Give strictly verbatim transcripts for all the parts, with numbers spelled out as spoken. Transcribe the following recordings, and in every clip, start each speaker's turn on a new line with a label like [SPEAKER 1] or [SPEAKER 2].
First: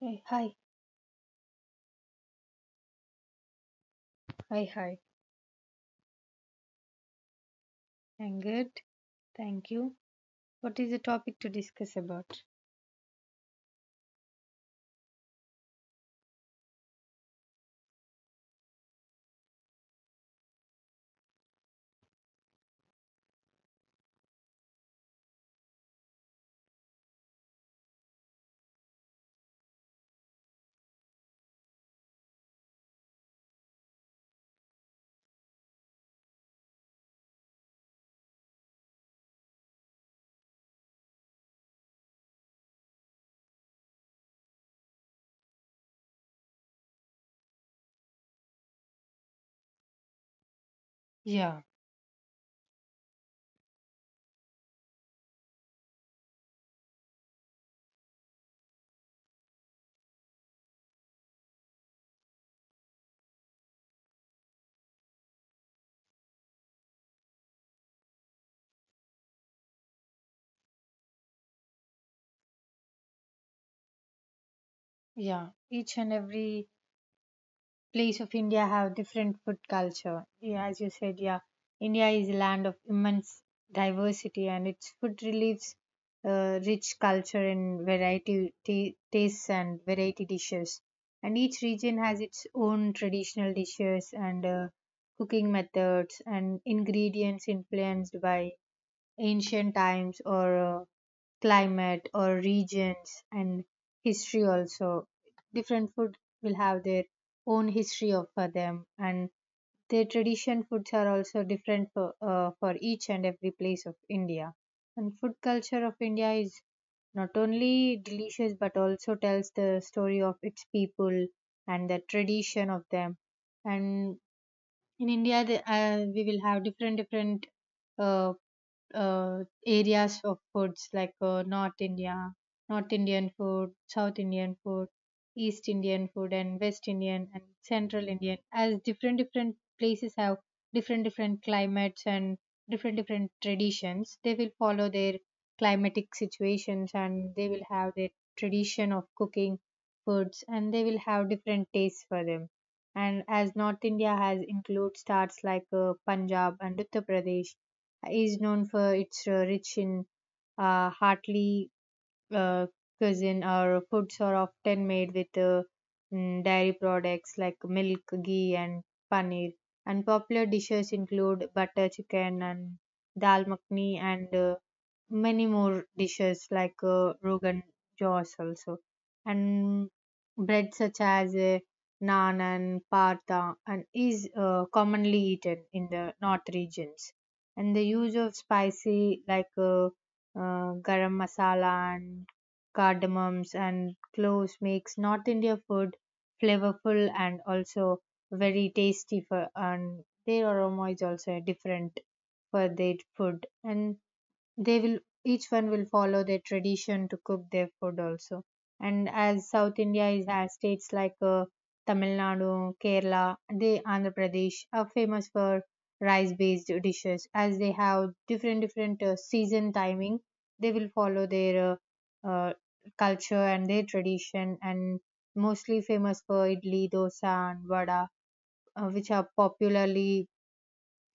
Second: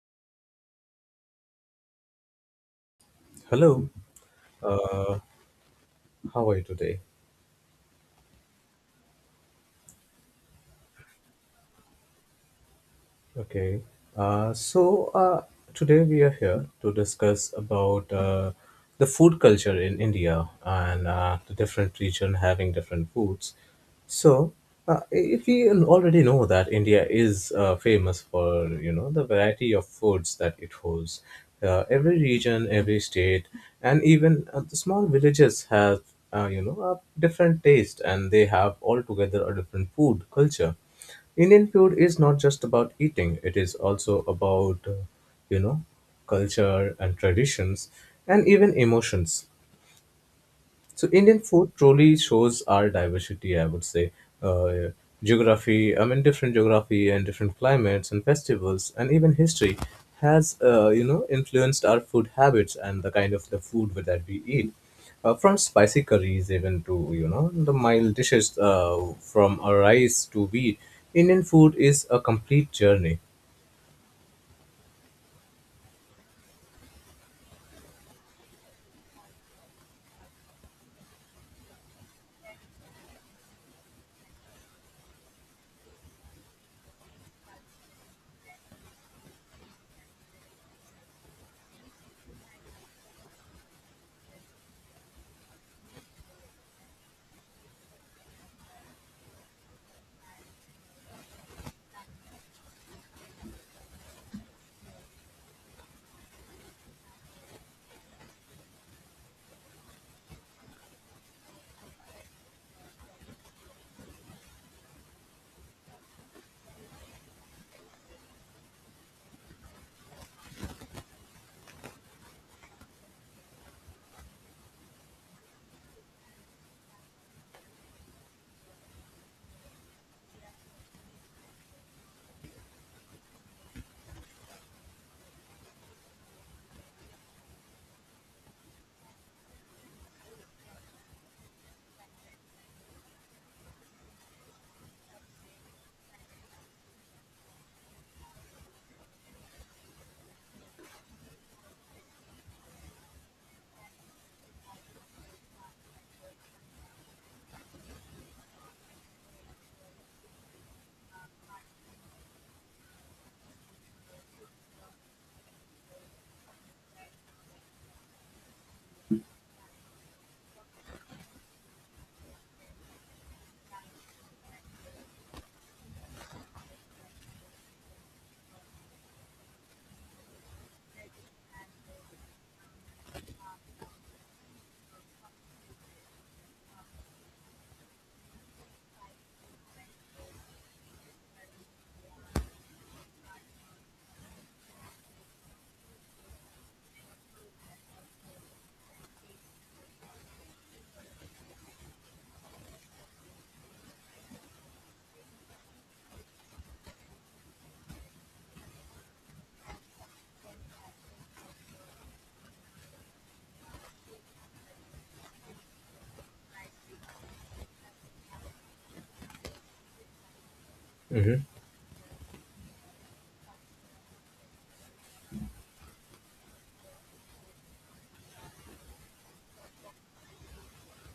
[SPEAKER 1] Hey, hi,
[SPEAKER 2] Hello,
[SPEAKER 1] hi, hi.
[SPEAKER 2] uh, how are you today?
[SPEAKER 1] I'm good. Thank you. What is the topic to discuss about?
[SPEAKER 2] Okay. Uh, so uh, today we are here to discuss about uh, the food culture in India and uh, the different region having different foods. So uh, if we already know that India is uh, famous for you know the variety of foods that it holds, uh, every region, every state, and even uh, the small villages have uh, you know a different taste and they have altogether a different food culture. Indian food is not just about eating, it is also about, uh, you know, culture and traditions and even emotions. So Indian
[SPEAKER 1] Yeah,
[SPEAKER 2] food truly shows our diversity, I would say. Uh, Geography, I mean, different geography and different climates and festivals and even history has, uh, you know, influenced our food habits and the kind of the food with that we eat. Uh, from spicy curries even to, you know, the mild dishes uh, from a rice to wheat, Indian food is a complete journey.
[SPEAKER 1] yeah. Each and every place of India have different food culture. Yeah, as you said, yeah. India is a land of immense diversity and its food relieves uh, rich culture in variety ta- tastes and variety dishes. And each region has its own traditional dishes and uh, cooking methods and ingredients influenced by ancient times or uh, climate or regions and history also. Different food will have their own history of for them, and their tradition foods are also different for, uh, for each and every place of India. And food culture of India is not only delicious but also tells the story of its people and the tradition of them. And in India, the, uh, we will have different different uh, uh, areas of foods like uh, North India, North Indian food, South Indian food, East Indian food, and West Indian and Central Indian, as different different places have different different climates and different different traditions. They will follow their climatic situations and they will have their tradition of cooking foods, and they will have different tastes for them. And as North India has includes starts like uh, Punjab and Uttar Pradesh is known for its uh, rich in uh, heartily uh, cuisine. Our foods are often made with uh, mm, dairy products like milk, ghee and paneer, and popular dishes include butter chicken and dal makhni, and uh, many more dishes like uh, rogan josh also, and bread such as uh, naan and paratha, and is uh, commonly eaten in the north regions. And the use of spicy like uh, uh, garam masala and cardamoms, and cloves makes North India food flavorful and also very tasty for, and their aroma is also different for their food. And they will each one will follow their tradition to cook their food also. And as South India is has states like uh, Tamil Nadu, Kerala, they Andhra Pradesh are famous for rice based dishes. As they have different different uh, season timing, they will follow
[SPEAKER 2] Mhm.
[SPEAKER 1] their uh, uh, culture and their tradition, and mostly famous for idli, dosa and vada, uh, which are popularly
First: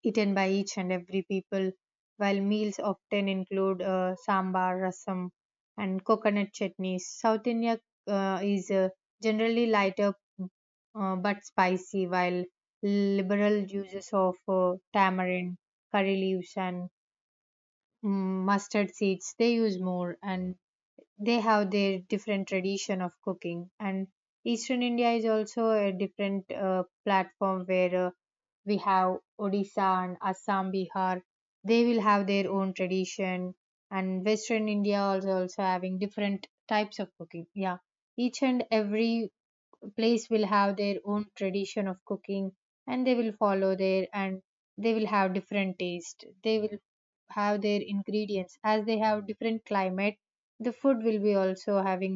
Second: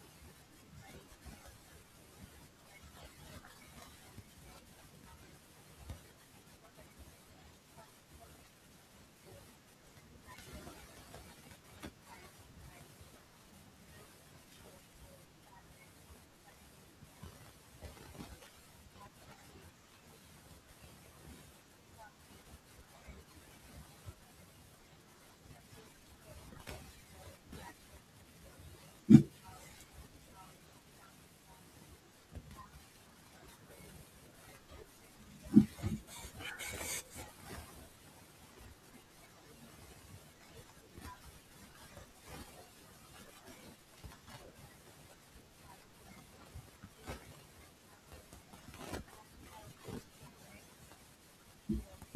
[SPEAKER 1] eaten by each and every people, while meals often include uh, sambar, rasam, and coconut chutneys. South India uh, is uh, generally lighter, uh, but spicy, while liberal uses of uh, tamarind, curry leaves, and mm, mustard seeds they use more. And they have their different tradition of cooking. And eastern India is also a different uh, platform where uh, we have Odisha and Assam, Bihar. They will have their own tradition, and western India also also having different types of cooking. Yeah, each and every place will have their own tradition of cooking, and they will follow their, and they will have different taste. They will have their ingredients as they have different climate. The food will be also having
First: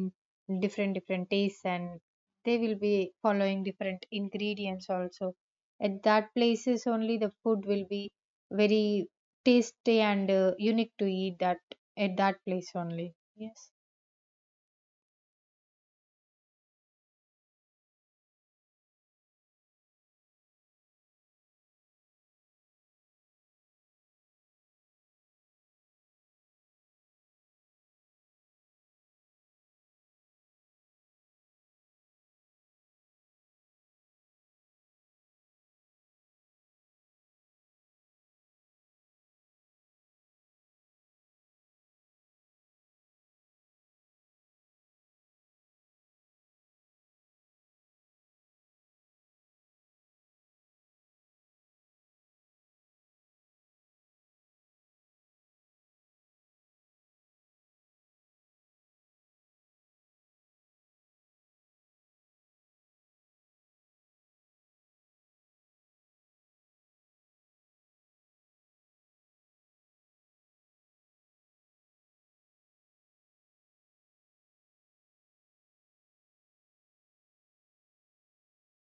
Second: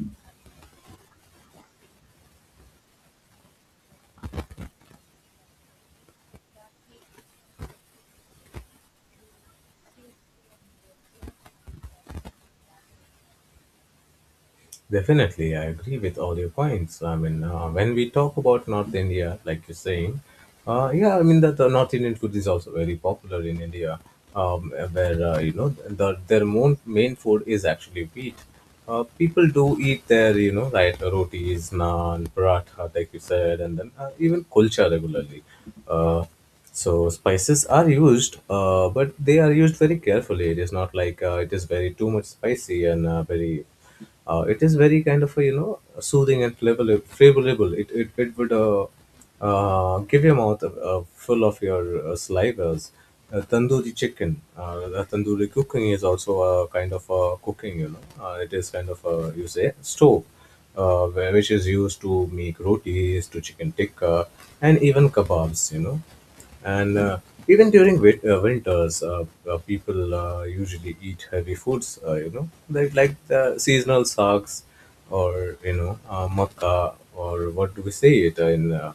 [SPEAKER 1] different different tastes, and they will be following different ingredients also. At that places only the food will be very tasty and uh, unique to eat that at that place only. Yes.
[SPEAKER 2] Definitely, I agree with all your points. I mean, uh, when we talk about North India, like you're saying, uh, yeah, I mean that the North Indian food is also very popular in India, um, where uh, you know the, their main main food is actually wheat. Uh, people do eat their you know right rotis, naan, paratha, like you said, and then uh, even kulcha regularly. Uh, so spices are used, uh, but they are used very carefully. It is not like uh, it is very too much spicy and uh, very uh, it is very kind of a, you know soothing and flavorable flavorable it it, it would uh, uh, give your mouth uh, uh, full of your uh, salivas. Uh, tandoori chicken, uh, the tandoori cooking is also a kind of a cooking you know, uh, it is kind of a you say stove, uh, where- which is used to make rotis to chicken tikka and even kebabs you know. And uh, even during wit- uh, winters uh, uh, people uh, usually eat heavy foods, uh, you know like like the seasonal saks, or you know uh, makkah, or what do we say it uh, in uh,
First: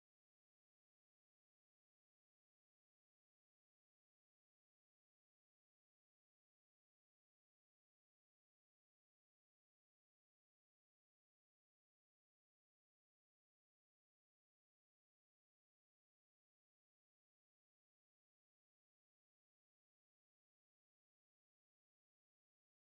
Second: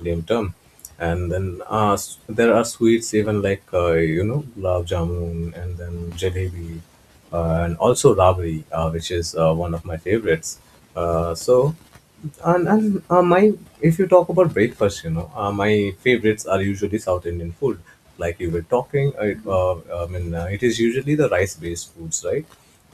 [SPEAKER 2] lame term. And then uh, s- there are sweets even like uh, you know gulab jamun, and then jalebi, uh, and also Rabri, uh, which is uh, one of my favorites. Uh, so, and, and uh, my If you talk about breakfast, you know, uh, my favorites are usually South Indian food. Like you were talking, uh, it, uh, I mean, uh, it is usually the rice-based foods, right?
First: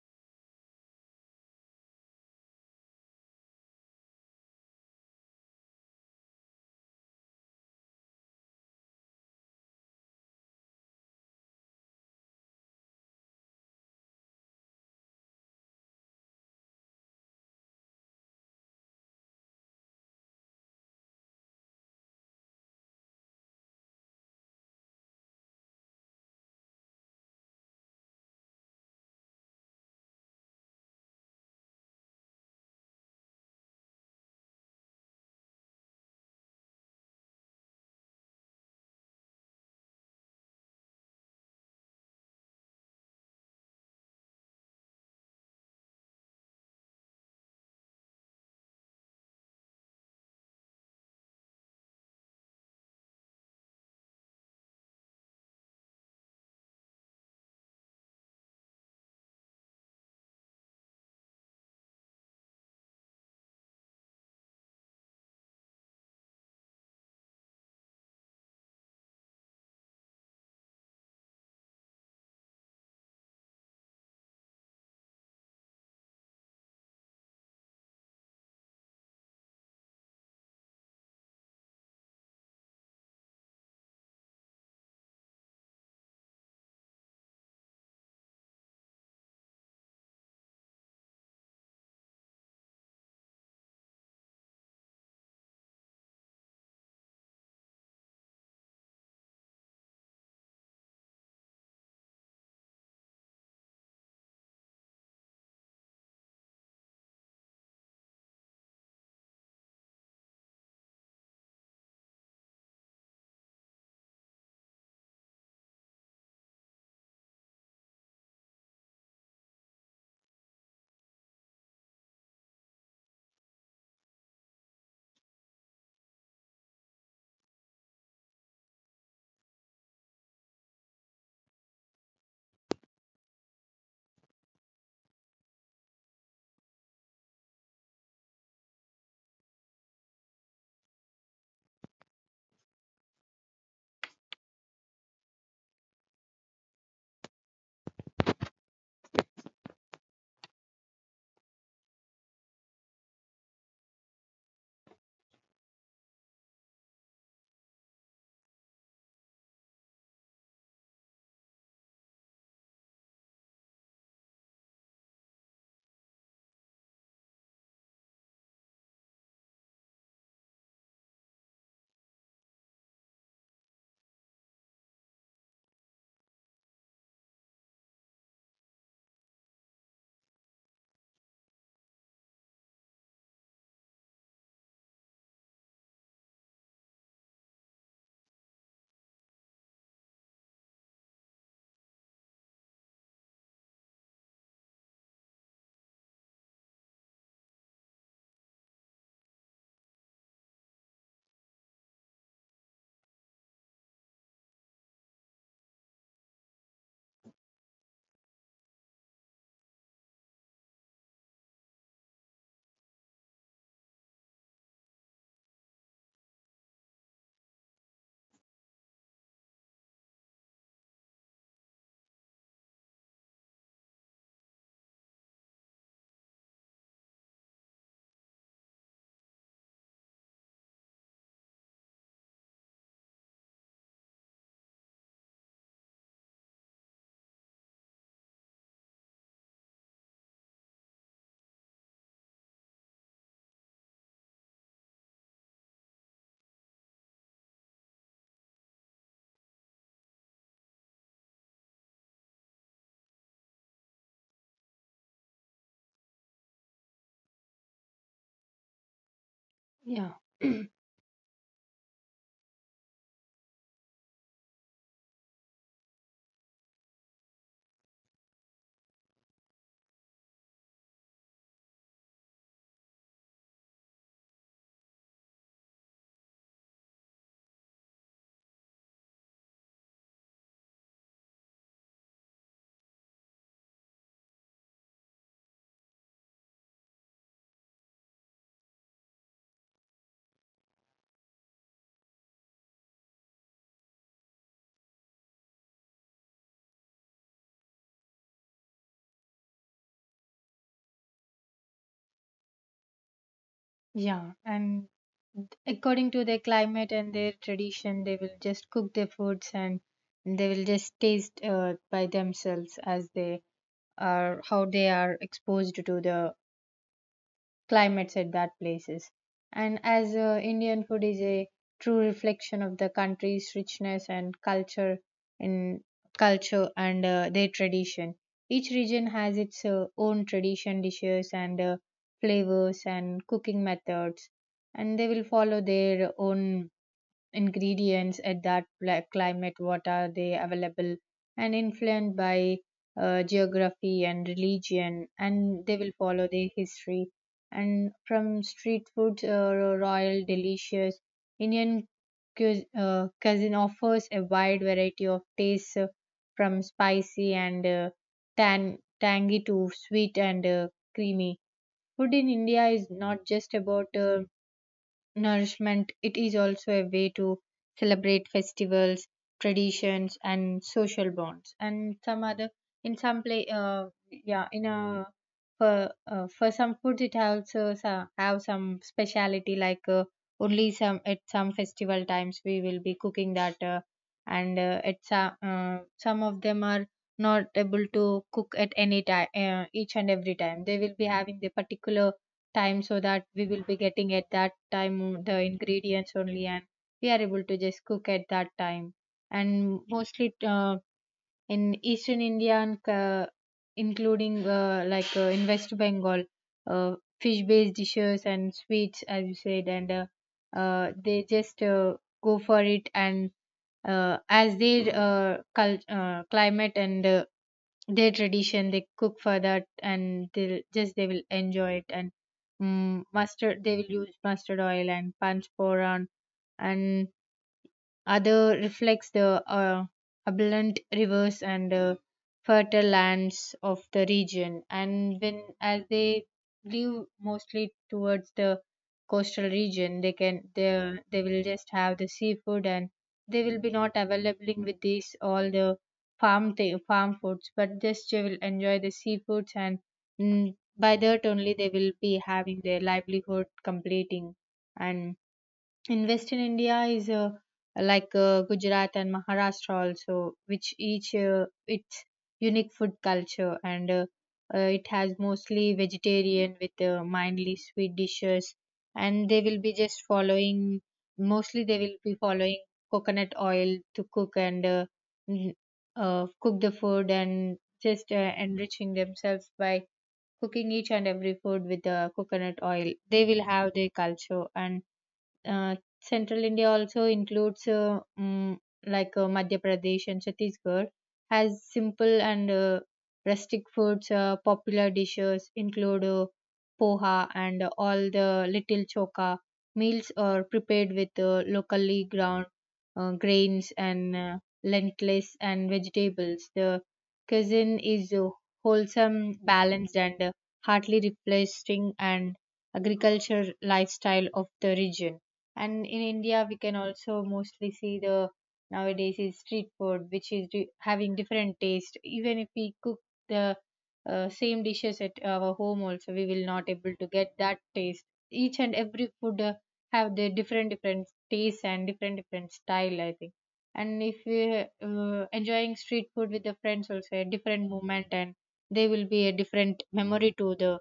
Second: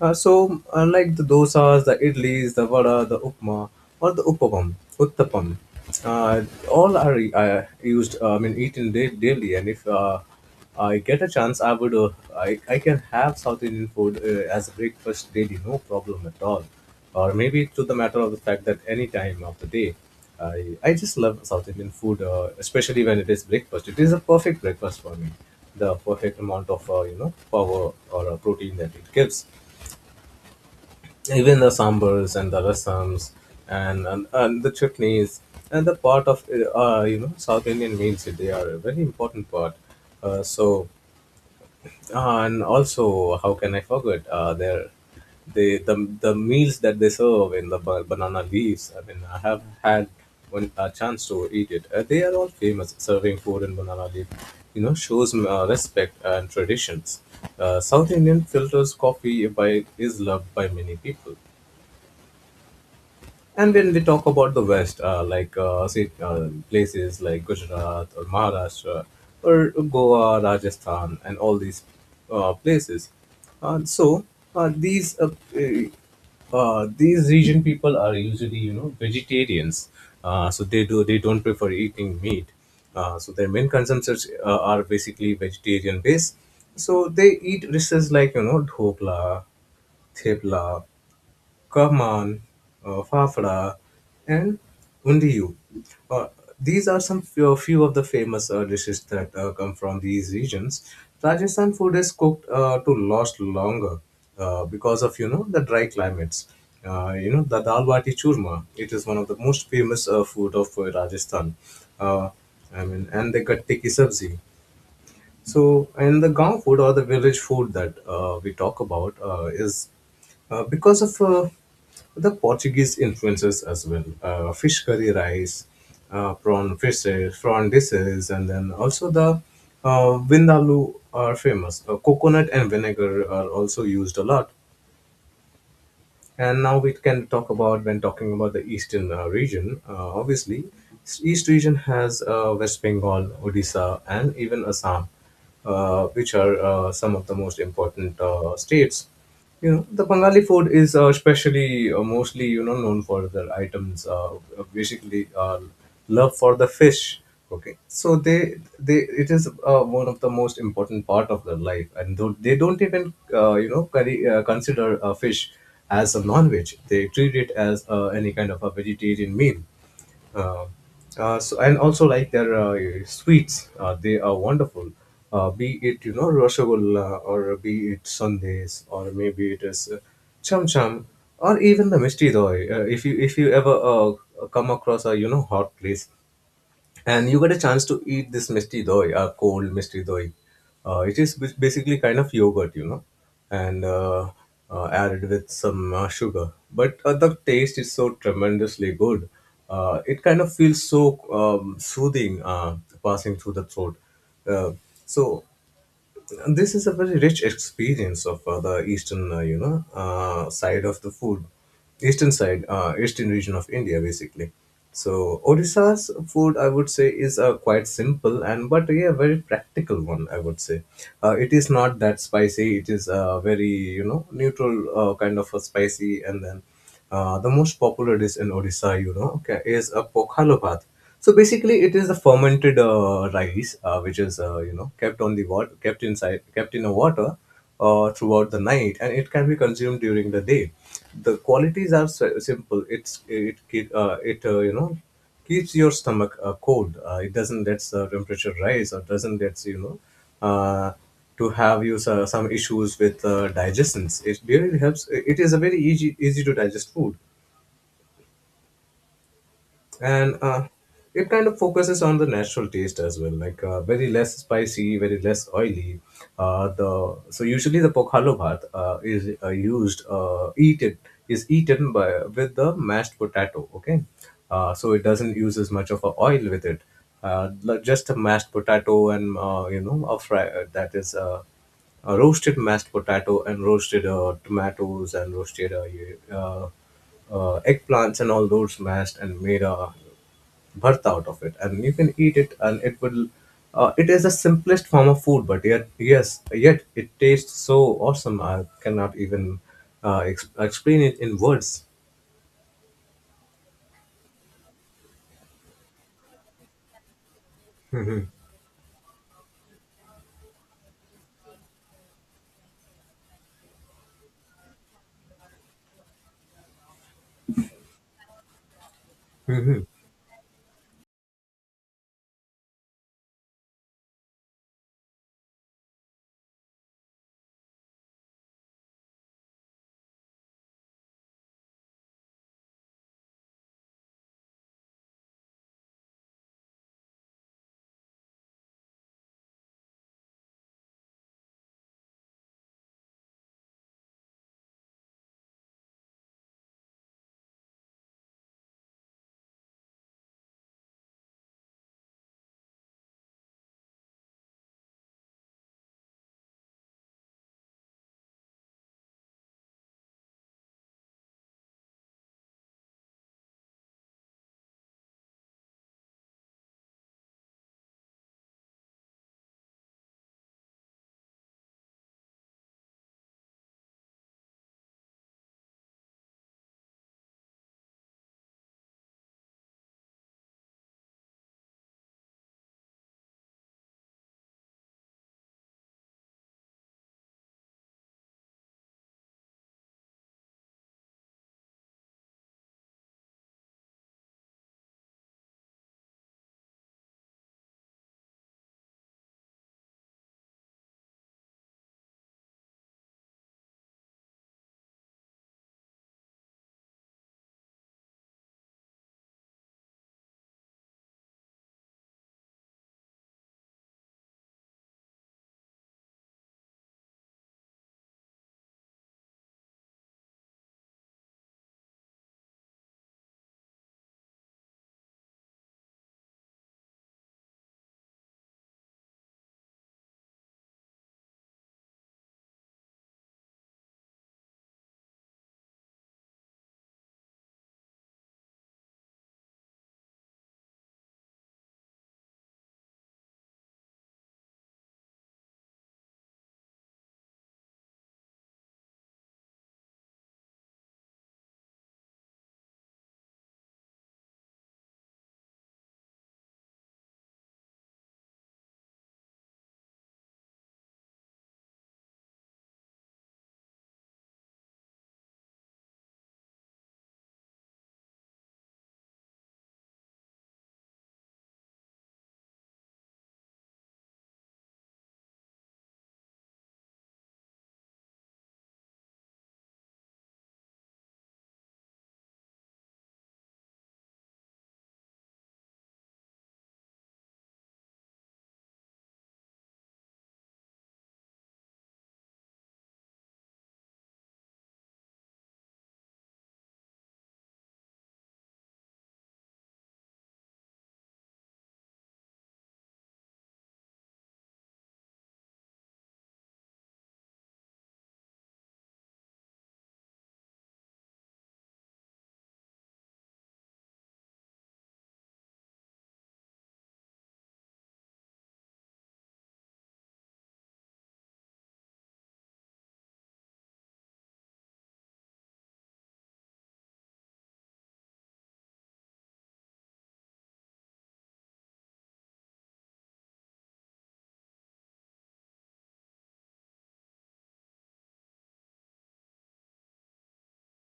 [SPEAKER 2] Uh, so, uh, like the dosas, the idlis, the vada, the upma, or the uppapam, uttapam, uh, all are uh, used, uh, I mean, eaten da- daily. And if uh, I get a chance, I would. Uh, I, I can have South Indian food uh, as a breakfast daily, no problem at all. Or maybe to the matter of the fact that any time of the day, I, I just love South Indian food, uh, especially when it is breakfast. It is a perfect breakfast for me. The perfect amount of uh, you know power or uh, protein that it gives, even the sambars and the rasams and and, and the chutneys and the part of uh, uh, you know South Indian meals. They are a very important part. Uh, so uh, and also, how can I forget? Uh, their they the the meals that they serve in the ba- banana leaves. I mean, I have had one a chance to eat it. Uh, they are all famous serving food in banana leaf. You know, shows uh, respect and traditions. Uh, South Indian filters coffee by is loved by many people. And when we talk about the West, uh, like uh, see, uh, places like Gujarat or Maharashtra or Goa, Rajasthan, and all these uh, places, uh, so uh, these uh, uh, these region people are usually you know vegetarians, uh, so they do they don't prefer eating meat. Uh, so their main consumptions uh, are basically vegetarian based. So they eat dishes like you know dhokla, thepla, Kaman, uh, Fafra, and Undiyu. Uh, these are some few, few of the famous uh, dishes that uh, come from these regions. Rajasthan food is cooked uh, to last longer uh, because of you know the dry climates. Uh, you know the dal bati churma. It is one of the most famous uh, food of uh, Rajasthan. Uh, I mean, and the gatte ki sabzi. So, and the Gaon food or the village food that uh, we talk about uh, is uh, because of uh, the Portuguese influences as well. Uh, fish curry rice, uh, prawn fishes, prawn dishes, and then also the uh, vindaloo are famous. Uh, coconut and vinegar are also used a lot. And now we can talk about when talking about the eastern uh, region. Uh, obviously, s- east region has uh, West Bengal, Odisha, and even Assam, uh, which are uh, some of the most important uh, states. You know, the Bengali food is uh, especially uh, mostly you know known for their items, uh, basically. Uh, love for the fish, okay. So they they it is uh, one of the most important part of their life, and though they don't even uh, you know curry, uh, consider uh, fish as a non-veg, they treat it as uh, any kind of a vegetarian meal. Uh, uh, so and also like their uh, sweets, uh, they are wonderful. Uh, be it you know rasgulla, or be it sandesh, or maybe it is uh, cham cham, or even the Misti doi. Uh, if you if you ever uh, come across a you know hot place, and you get a chance to eat this misti doi, uh, cold misti doi. Uh, it is bas- basically kind of yogurt, you know, and uh, uh, added with some uh, sugar. But uh, the taste is so tremendously good. Uh, it kind of feels so um, soothing uh, passing through the throat. Uh, so this is a very rich experience of uh, the eastern, uh, you know, uh, side of the food, eastern side, uh, eastern region of India, basically. So Odisha's food, I would say, is a quite simple and but yeah, very practical one. I would say, uh, it is not that spicy. It is a very you know neutral uh, kind of a spicy, and then uh, the most popular dish in Odisha, you know, okay, is a pokhalo bhat. So basically, it is the fermented uh, rice, uh, which is uh, you know kept on the water, kept inside, kept in a water uh, throughout the night, and it can be consumed during the day. The qualities are si- simple. It's it keep- uh, it uh, you know keeps your stomach uh, cold. Uh, it doesn't let the temperature rise, or doesn't let you know uh, to have you so- some issues with uh, digestions. It really helps. It is a very easy easy to digest food,
[SPEAKER 1] Yeah.
[SPEAKER 2] and uh, it kind of focuses on the natural taste as well, like uh, very less spicy, very less oily. Uh, the so usually the pokhalo bhat uh, is uh, used uh, eaten is eaten by with the mashed potato, okay. Uh, so it doesn't use as much of a oil with it, uh, l- just a mashed potato, and uh, you know a fry, uh, that is uh, uh, roasted mashed potato and roasted uh, tomatoes and roasted uh, you- uh, uh, eggplants, and all those mashed and made a birth out of it, and you can eat it, and it will uh, it is the simplest form of food, but yet yes yet it tastes so awesome, I cannot even uh, ex- explain it in words.
[SPEAKER 1] Yeah, and according to their climate and their tradition, they will just cook their foods, and they will just taste uh, by themselves as they are how they are exposed to the climates at that places. And as uh, Indian food is a true reflection of the country's richness and culture in culture and uh, their tradition, each region has its uh, own tradition dishes and uh, flavors and cooking methods, and they will follow their own ingredients at that pla- climate, what are they available, and influenced by uh, geography and religion, and they will follow their history. And from street food, uh, royal delicious Indian cu- uh, cuisine offers a wide variety of tastes, uh, from spicy and uh, tan- tangy to sweet and uh, creamy. Food in India is not just about uh, nourishment, it is also a way to celebrate festivals, traditions, and social bonds. And some other, in some play, uh, yeah, in a for uh, for some foods, it also so- have some speciality like uh, only some at some festival times we will be cooking that, uh, and uh, at some uh, some of them are not able to cook at any time. Uh, each and every time they will be having the particular time so that we will be getting at that time the ingredients only and we are able to just cook at that time. And mostly uh, in eastern India and uh, including uh, like uh, in West Bengal, uh, fish based dishes and sweets as you said, and uh, uh, they just uh, go for it. And uh, as their uh, cult, uh, climate and uh, their tradition, they cook for that, and they'll just they will enjoy it. And mm mustard they will use mustard oil and panch poran and other reflects the uh, abundant rivers and uh, fertile lands of the region. And when as they live mostly towards the coastal region, they can they they will just have the seafood, and they will be not available with these all the farm th- farm foods, but just they will enjoy the seafoods. And mm, by that only they will be having their livelihood completing. And in Western India is uh, like uh, Gujarat and Maharashtra also, which each uh, its unique food culture, and uh, uh, it has mostly vegetarian with uh, mildly sweet dishes, and they will be just following mostly they will be following coconut oil to cook and uh, n- uh, cook the food and just uh, enriching themselves by cooking each and every food with the coconut oil. They will have their culture. And uh, Central India also includes uh, mm, like uh, Madhya Pradesh and Chhattisgarh has simple and uh, rustic foods. Uh, popular dishes include uh, poha and all the little choka. Meals are prepared with uh, locally ground uh, grains and uh, lentils and vegetables. The cuisine is uh, wholesome, balanced, and uh, hardly replacing and agriculture lifestyle of the region. And in India, we can also mostly see the nowadays is street food, which is di- having different taste. Even if we cook the uh, same dishes at our home, also we will not able to get that taste. Each and every food uh, have the different different tastes and different different style, I think. And if we uh, enjoying street food with the friends, also a different moment, and they will be a different memory to the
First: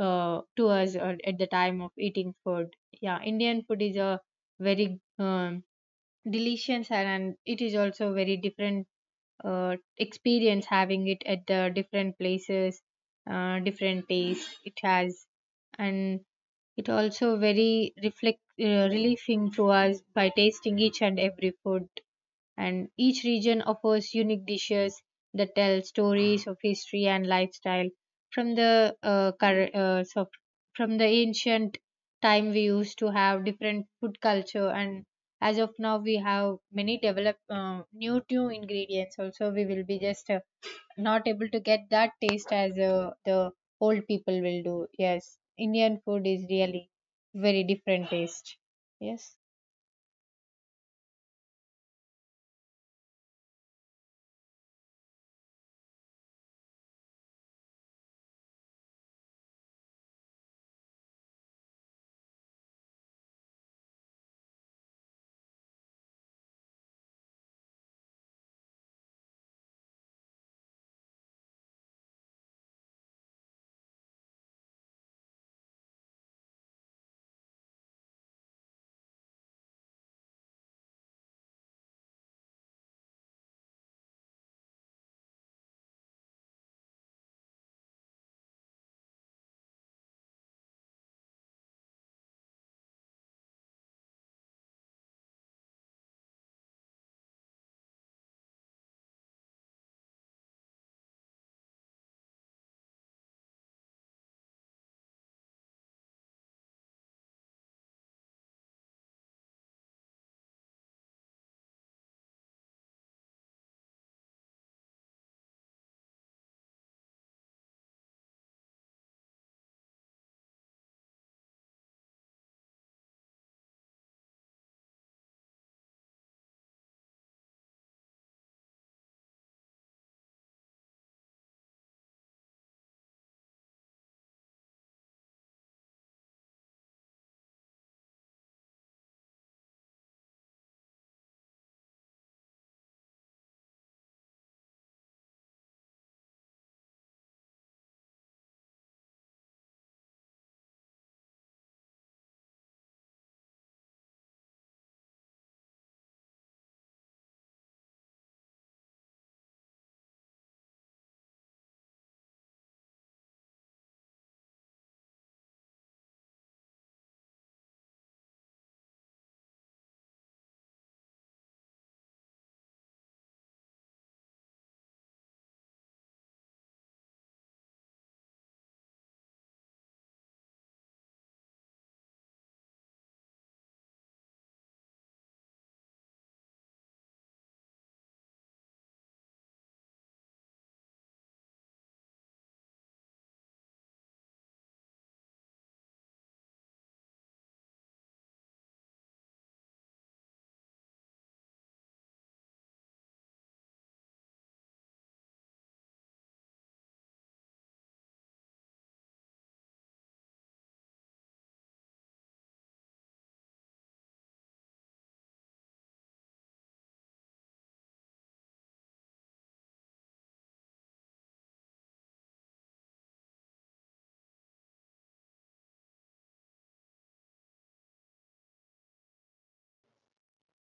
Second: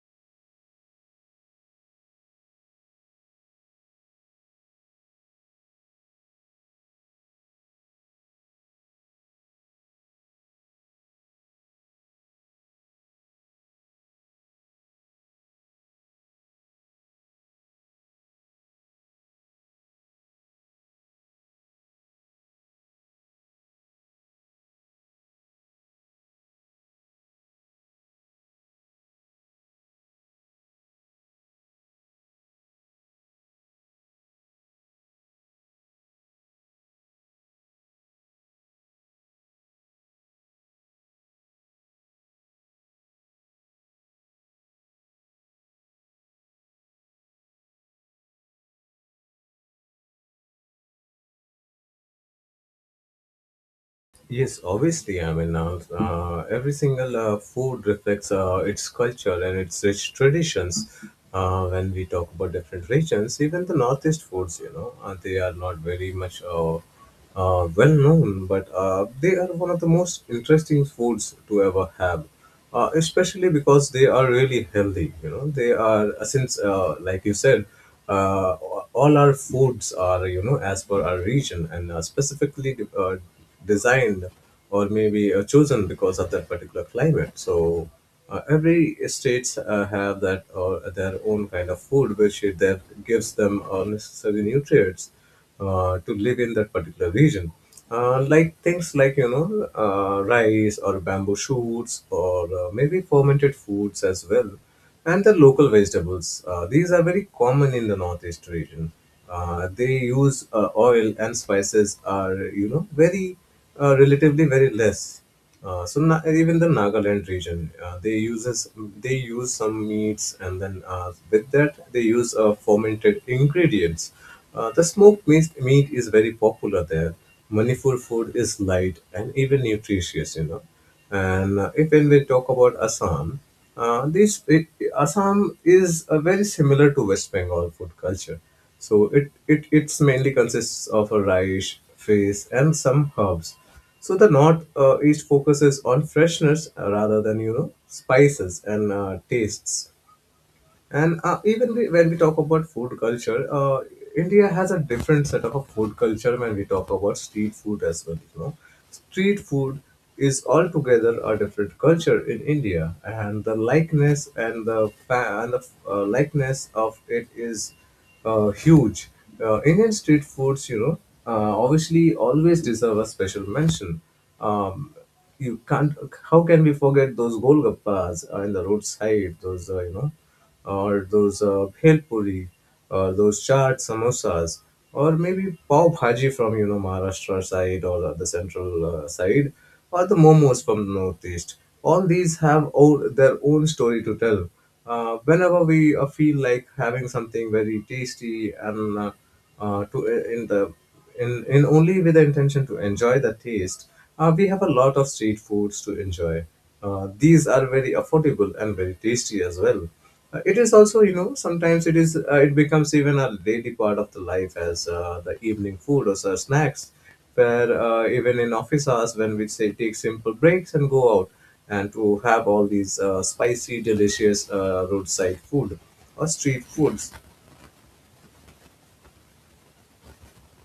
[SPEAKER 1] uh, to us or at the time of eating food. Yeah, Indian food is a very um, delicious, and and it is also very different uh, experience having it at the different places, uh, different taste it has. And it also very reflect uh, relieving to us by tasting each and every food, and each region offers unique dishes that tell stories of history and lifestyle from the uh, cur- uh, so from the ancient time we used to have different food culture. And as of now we have many develop uh, new new ingredients. Also we will be just uh, not able to get that taste as uh, the old people will do. Yes, Indian food is really very different taste. Yes.
[SPEAKER 2] Yes, obviously. I mean, uh, uh, every single uh, food reflects uh, its culture and its rich traditions. Uh, when we talk about different regions, even the northeast foods, you know, uh, they are not very much uh, uh, well known, but uh, they are one of the most interesting foods to ever have, uh, especially because they are really healthy, you know. They are uh, since uh, like you said, uh, all our foods are you know as per our region and uh, specifically uh, designed or maybe uh, chosen because of that particular climate. So uh, every states uh, have that or their own kind of food which it- that gives them uh, necessary nutrients uh, to live in that particular region. Uh, like things like you know uh, rice or bamboo shoots, or uh, maybe fermented foods as well, and the local vegetables. Uh, these are very common in the northeast region. Uh, they use uh, oil and spices are you know very uh, relatively very less. Uh, so na- even the Nagaland region, uh, they uses they use some meats, and then uh, with that they use uh, fermented ingredients. Uh, the smoked meat, meat is very popular there. Manipur food is light and even nutritious, you know. And uh, if when we talk about Assam, uh, this it, Assam is uh, very similar to West Bengal food culture. So it, it it's mainly consists of a rice, fish, and some herbs. So the north uh, east focuses on freshness uh, rather than you know spices and uh, tastes. And uh, even we, when we talk about food culture, uh, India has a different set of food culture when we talk about street food as well. You know, street food is altogether a different culture in India, and the likeness and the fa- and the uh, likeness of it is uh, huge. Uh, Indian street foods, you know, uh, obviously always deserve a special mention. Um, you can't. How can we forget those golgappas uh, in the roadside? Those, uh, you know, or those uh, Bhel puri, or those chaat samosas, or maybe pav bhaji from you know Maharashtra side or the central uh, side, or the momos from the northeast. All these have o- their own story to tell. Uh, whenever we uh, feel like having something very tasty and uh, uh, to uh, in the in, in only with the intention to enjoy the taste, uh, we have a lot of street foods to enjoy. Uh, these are very affordable and very tasty as well. Uh, it is also, you know, sometimes it is uh, it becomes even a daily part of the life as uh, the evening food or so snacks, where uh, even in office hours, when we say, take simple breaks and go out and to have all these uh, spicy delicious uh, roadside food or street foods.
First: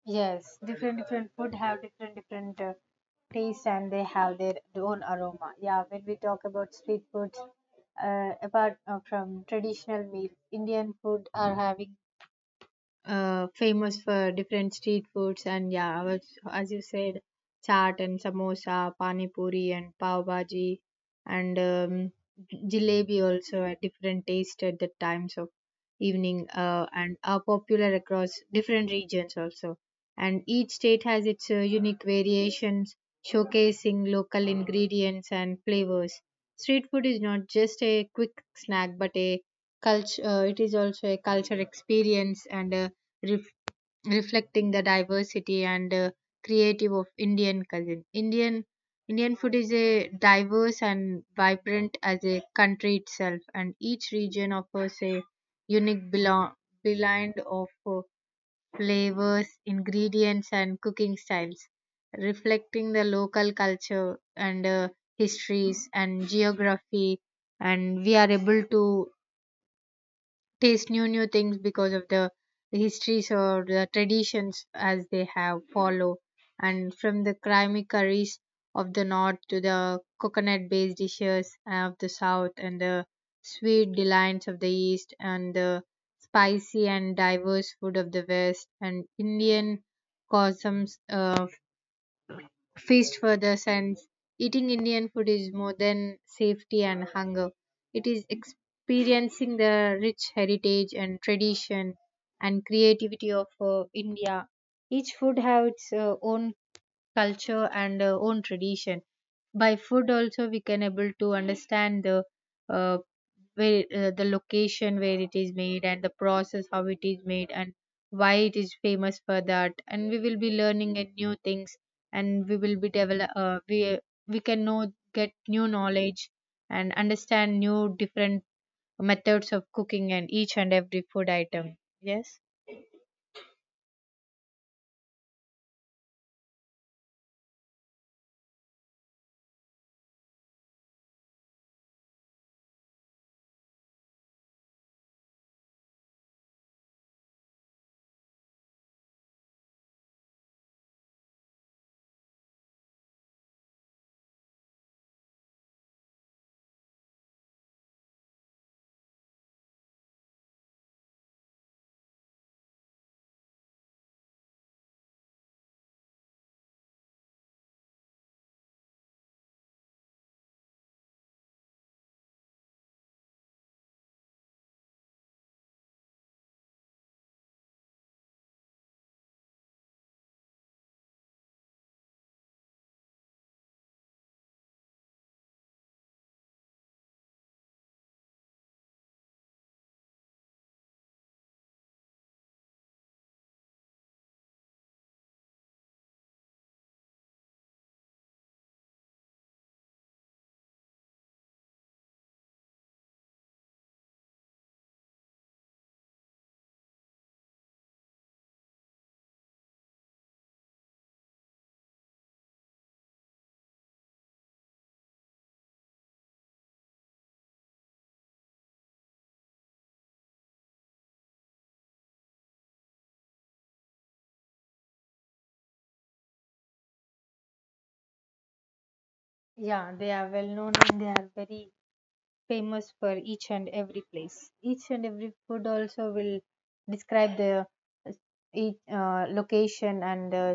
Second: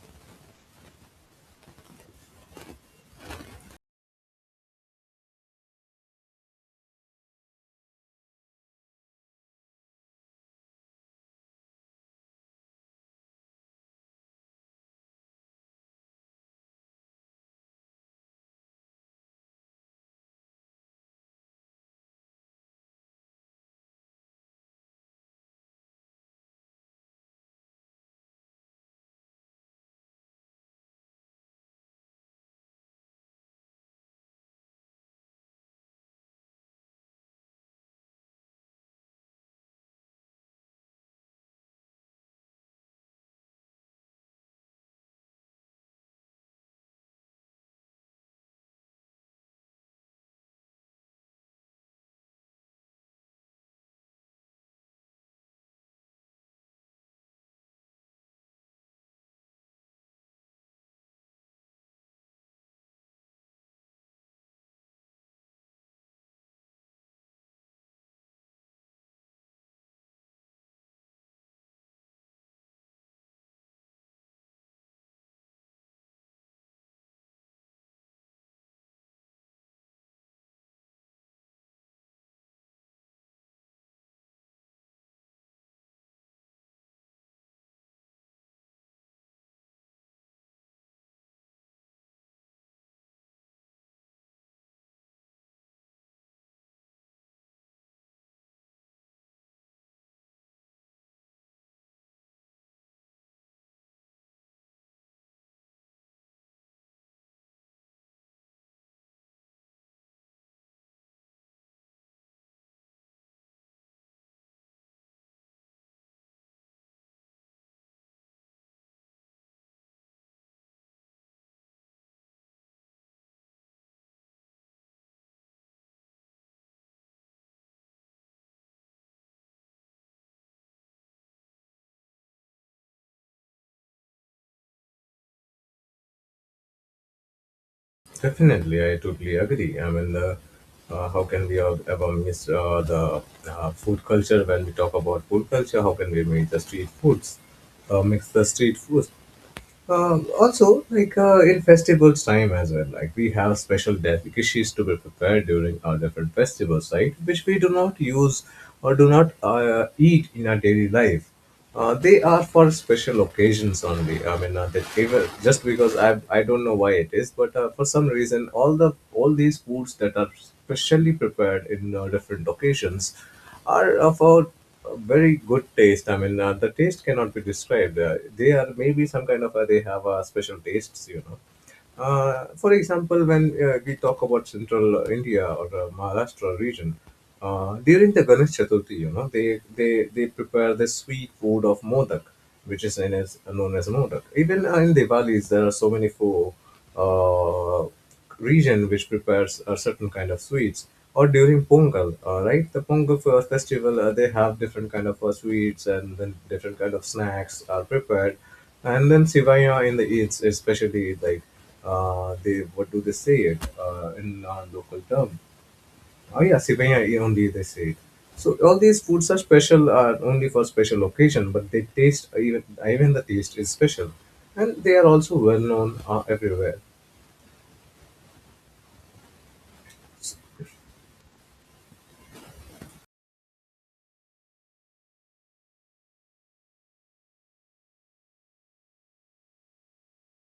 [SPEAKER 1] Yes, different different food have different different uh, taste and they have their own aroma. Yeah, when we talk about street foods, uh, apart uh, from traditional meals, Indian food are having uh, famous for different street foods and yeah, as, as you said, chaat and samosa, pani puri and pav bhaji and um, jalebi also had different taste at the times of evening uh, and are popular across different regions also. And each state has its uh, unique variations, showcasing local ingredients and flavors. Street food is not just a quick snack, but a culture. Uh, it is also a culture experience and a ref- reflecting the diversity and uh, creative of Indian cuisine. Indian Indian food is a diverse and vibrant as a country itself, and each region offers a unique belo- blend of uh, flavors, ingredients, and cooking styles, reflecting the local culture and uh, histories and geography. And we are able to taste new new things because of the histories or the traditions as they have follow. And from the creamy curries of the north to the coconut based dishes of the south and the sweet delights of the east and the spicy and diverse food of the west and Indian customs, uh, feast for the sense. Eating Indian food is more than safety and hunger. It is experiencing the rich heritage and tradition and creativity of uh, India. Each food has its uh, own culture and uh, own tradition. By food also we can able to understand the uh, where uh, the location where it is made and the process how it is made and why it is famous for that, and we will be learning a new things and we will be develop uh, we we can know get new knowledge and understand new different methods of cooking and each and every food item, yes.
[SPEAKER 2] Definitely, I totally agree. I mean uh, uh, how can we all ever miss uh, the uh, food culture? When we talk about food culture, how can we make the street foods uh, mix the street foods? Um, also, like uh, in festivals time as well, like we have special delicacies to be prepared during our different festivals, right? Which we do not use or do not uh, eat in our daily life. Uh, they are for special occasions only. I mean, uh, that even just because I I don't know why it is, but uh, for some reason, all the all these foods that are specially prepared in uh, different occasions are of a very good taste. I mean, uh, the taste cannot be described. Uh, they are maybe some kind of uh, they have uh, special tastes, you know. Uh, for example, when uh, we talk about central India or uh, Maharashtra region, uh, during the Ganesh Chaturthi, you know, they, they, they prepare the sweet food of modak, which is known as, known as modak. Even uh, in Diwalis, there are so many food, uh, region which prepares a certain kind of sweets, or during pongal, uh, right the pongal fe- festival, uh, they have different kind of uh, sweets, and then different kind of snacks are prepared, and then sivaya in the eats, especially like, uh, they, what do they say it uh, in our local term, oh yeah, sivaya only they say it. So all these foods are special uh, only for special occasion, but they taste even, even the taste is special, and they are also well known uh, everywhere.
[SPEAKER 1] Yeah, they are well known and they are very famous for each and every place. Each and every food also will describe the uh, each uh, location and uh,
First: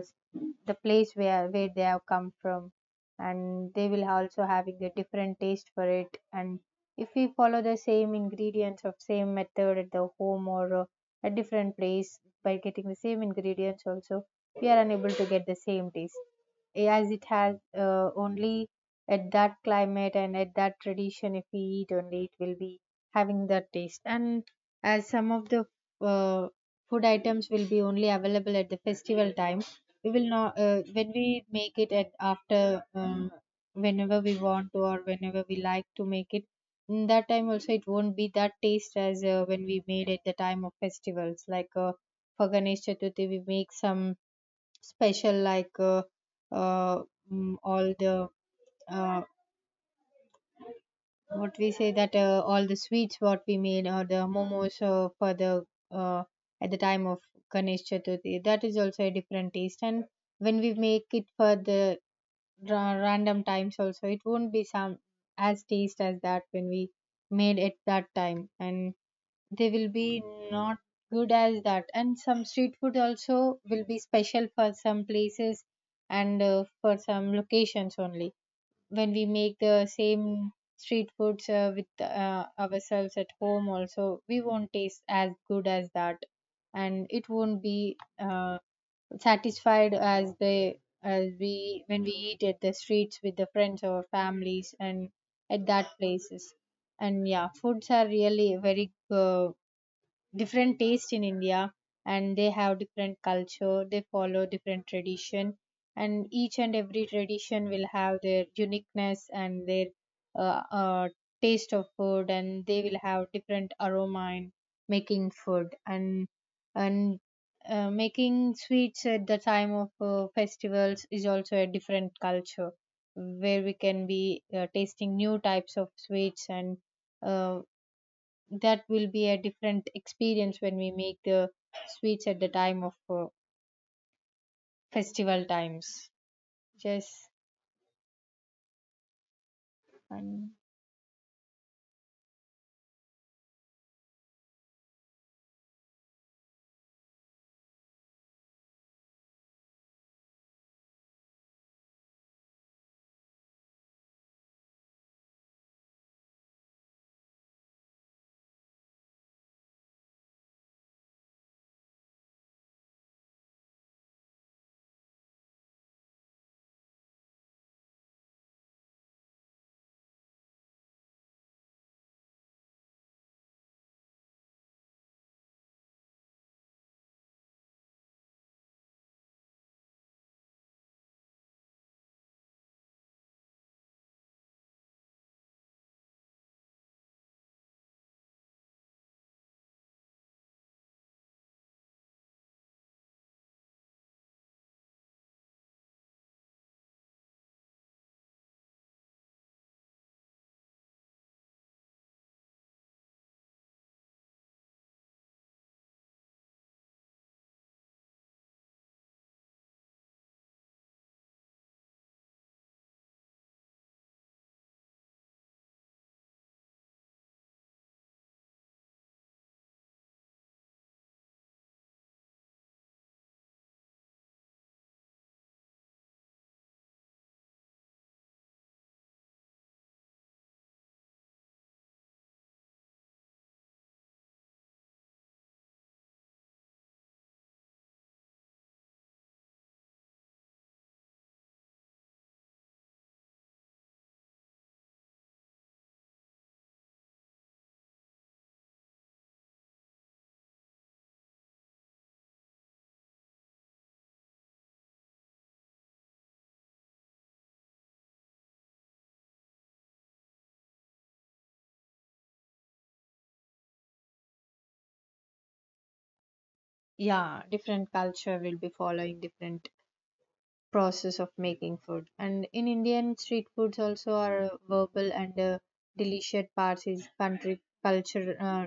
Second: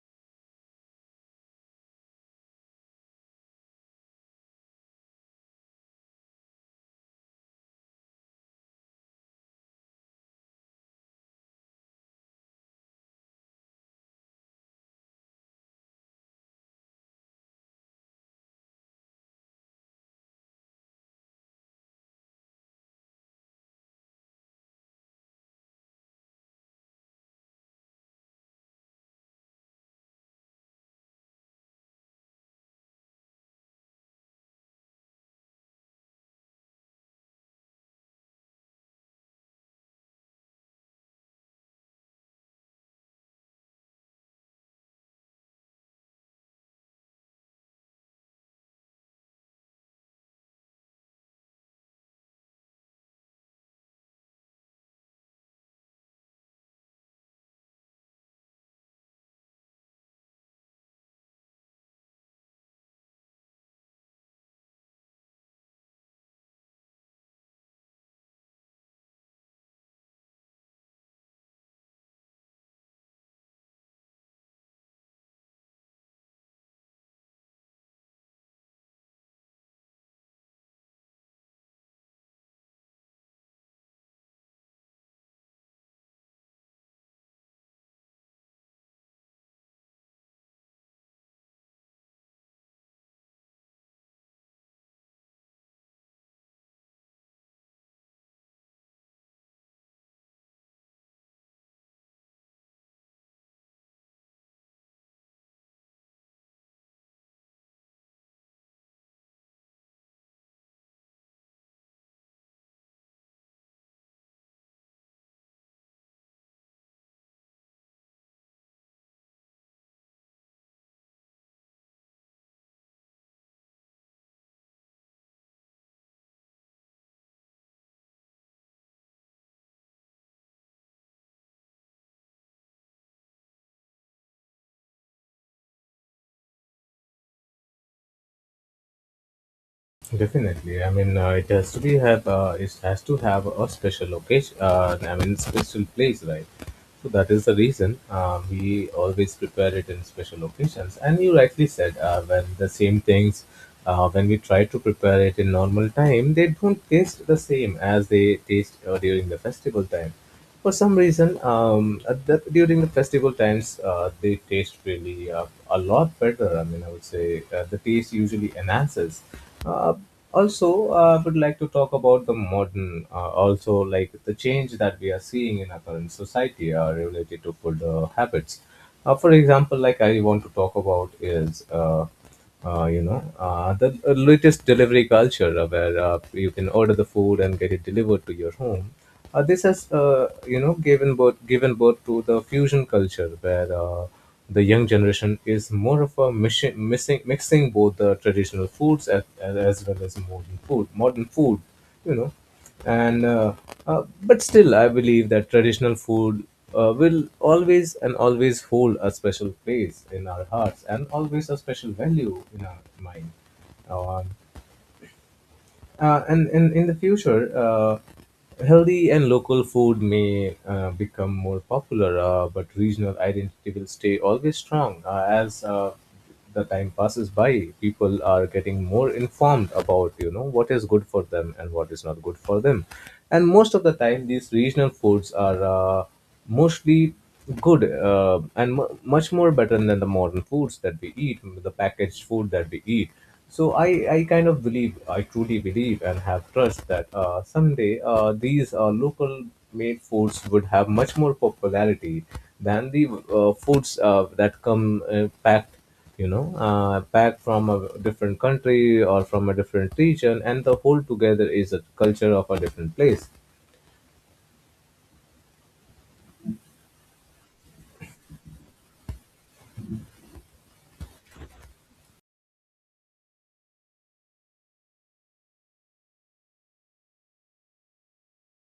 [SPEAKER 1] the place where where they have come from, and they will also having a different taste for it. And if we follow the same ingredients of same method at the home or uh, a different place, by getting the same ingredients also, we are unable to get the same taste as it has uh, only at that climate, and at that tradition if we eat only it will be having that taste. And as some of the uh, food items will be only available at the festival time, we will not uh, when we make it at after um, whenever we want to or whenever we like to make it, in that time also it won't be that taste as uh, when we made at the time of festivals. Like uh, for Ganesh Chaturthi we make some special, like uh, uh, mm, all the uh, what we say that, uh, all the sweets what we made or the momos uh, for the uh, at the time of Ganesh Chaturthi, that is also a different taste. And when we make it for the ra- random times also, it won't be some as taste as that when we made it that time, and they will be not good as that. And some street food also will be special for some places and uh, for some locations only. When we make the same street foods uh, with uh, ourselves at home also, we won't taste as good as that, and it won't be uh, satisfied as they as we when we eat at the streets with the friends or families and at that places. And yeah, foods are really very uh, different taste in India, and they have different culture, they follow different tradition, and each and every tradition will have their uniqueness and their uh, uh, taste of food, and they will have different aroma in making food. and and uh, making sweets at the time of uh, festivals is also a different culture, where we can be uh, tasting new types of sweets. And uh, that will be a different experience when we make the sweets at the time of uh, festival times just and
[SPEAKER 2] Definitely. I mean, uh, it has to be have uh, it has to have a special location. Uh, I mean, special place, right? So that is the reason uh, we always prepare it in special occasions. And you rightly said, uh, when the same things, uh, when we try to prepare it in normal time, they don't taste the same as they taste uh, during the festival time. For some reason, um, at the, during the festival times, uh, they taste really uh, a lot better. I mean, I would say uh, the taste usually enhances. Uh, also uh, I would like to talk about the modern, uh, also like the change that we are seeing in our current society uh, related to food uh, habits. Uh, for example, like I want to talk about is, uh, uh, you know, uh, the uh, latest delivery culture, uh, where uh, you can order the food and get it delivered to your home. Uh, this has, uh, you know, given birth given birth to the fusion culture, where uh, the young generation is more of a mixing, mixing, mixing both the traditional foods, as, as, well as modern food modern food, you know. And uh, uh, but still I believe that traditional food uh, will always and always hold a special place in our hearts, and always a special value in our mind. um, uh, and, and in the future, uh, healthy and local food may uh, become more popular, uh, but regional identity will stay always strong. Uh, as uh, the time passes by, people are getting more informed about, you know, what is good for them and what is not good for them, and most of the time, these regional foods are. Uh, Mostly good, uh, and mu much more better than the modern foods that we eat, the packaged food that we eat. So I, I kind of believe, I truly believe and have trust that uh, someday uh, these uh, local made foods would have much more popularity than the uh, foods uh, that come uh, packed, you know, uh, packed from a different country or from a different region, and the whole together is a culture of a different place.
[SPEAKER 1] yeah. Different culture will be following different process of making food, and in Indian street foods also are uh, verbal and uh, delicious parts is country culture, uh,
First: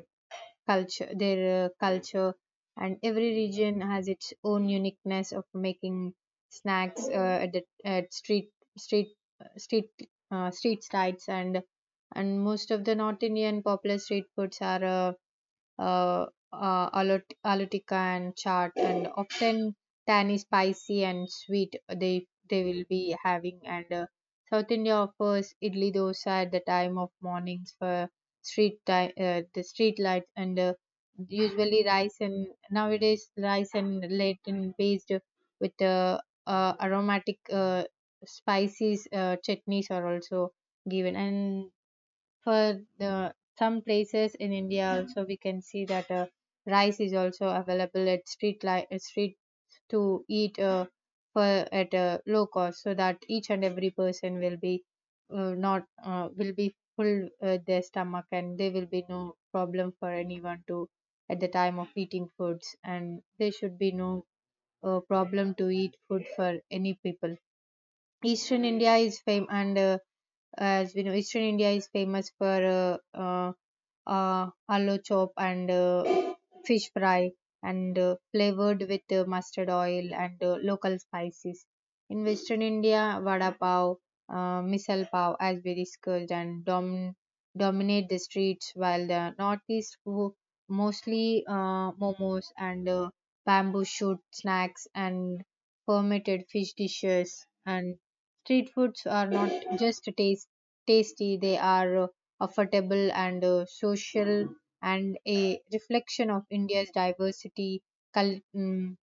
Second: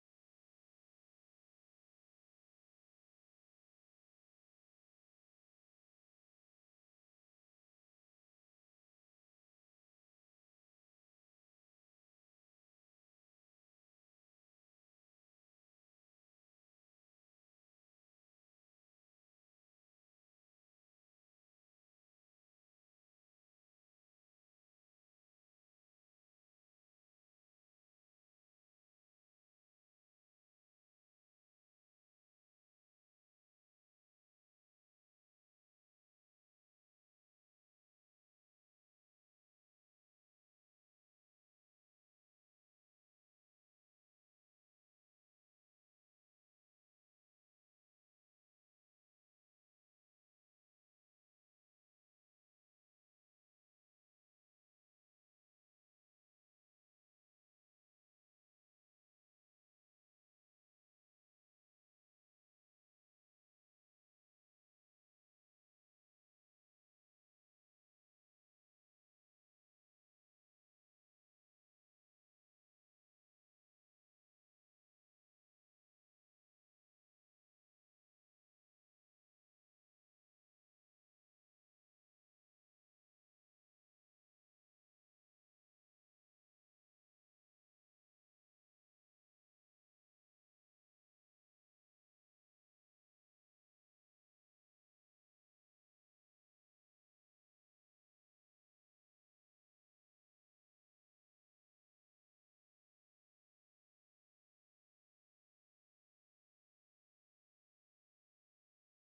[SPEAKER 1] culture, their uh, culture, and every region has its own uniqueness of making snacks uh, at, the, at street street street uh, street sites. and and most of the North Indian popular street foods are. Uh, uh, uh, alot- Alotica and chaat, and often tanny spicy and sweet they they will be having. And uh, South India offers idli dosa at the time of mornings for street time, uh, the street lights, and uh, usually rice and nowadays rice and latent based with uh, uh, aromatic uh, spices, uh, chutneys are also given. And for the some places in India also, we can see that uh, rice is also available at street li- uh, street to eat, uh, for at a low cost, so that each and every person will be uh, not uh, will be full uh, their stomach, and there will be no problem for anyone to at the time of eating foods, and there should be no uh, problem to eat food for any people. Eastern India is fam and uh, as we know, Eastern India is famous for uh, uh, uh, aloo chop and uh, fish fry, and uh, flavored with uh, mustard oil and uh, local spices. In Western India, vada pav, uh, misal pav, as we discussed, and dom- dominate the streets, while the Northeast food mostly uh, momos and uh, bamboo shoot snacks and fermented fish dishes. And street foods are not just taste, tasty, they are uh, affordable and uh, social, and a reflection of India's diversity, cul- mm,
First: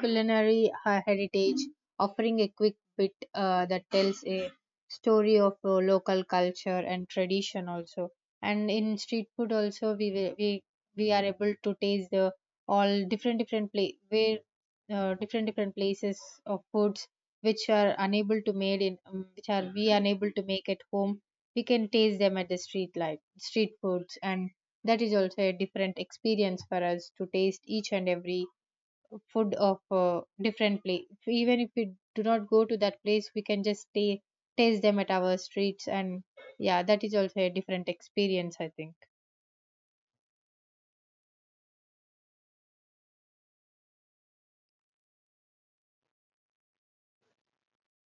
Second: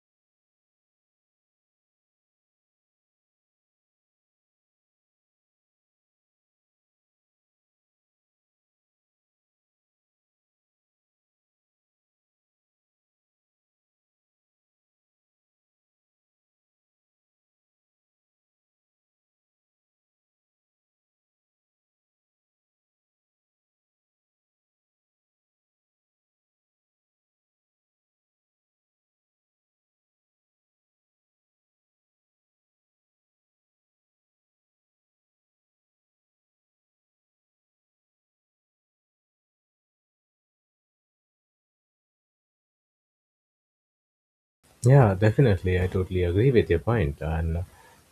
[SPEAKER 1] culinary he- heritage, offering a quick bit uh, that tells a story of uh, local culture and tradition also. And in street food also, we will- we we are able to taste the all different different place where uh, different different places of foods which are unable to made in um, which are we unable to make at home, we can taste them at the street life street foods. And that is also a different experience for us to taste each and every food of uh, different place. Even if we do not go to that place, we can just stay taste them at our streets. And yeah, that is also a different experience, I think.
[SPEAKER 2] Yeah, definitely. I totally agree with your point. And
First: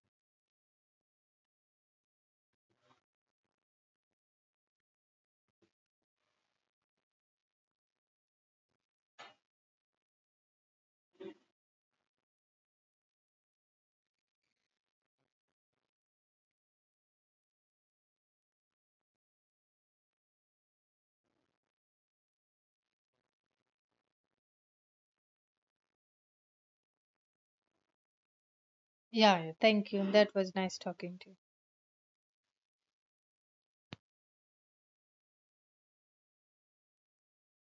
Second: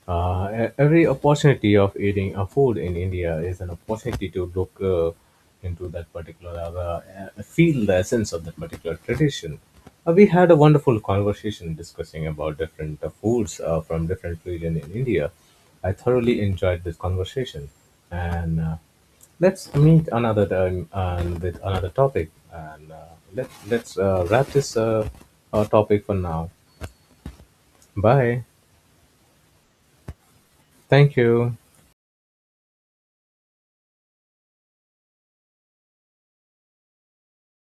[SPEAKER 2] uh, e- every opportunity of eating a food in India is an opportunity to look uh, into that particular, uh, uh, feel the essence of that particular tradition. Uh, we had a wonderful conversation discussing about different uh, foods uh, from different region in India. I thoroughly enjoyed this conversation, and uh, let's meet another time and with another topic. And uh, let let's uh, wrap this uh, uh, topic for now. Bye,
[SPEAKER 1] Yeah, yeah, thank you, that was nice
[SPEAKER 2] thank
[SPEAKER 1] talking to you.
[SPEAKER 2] you.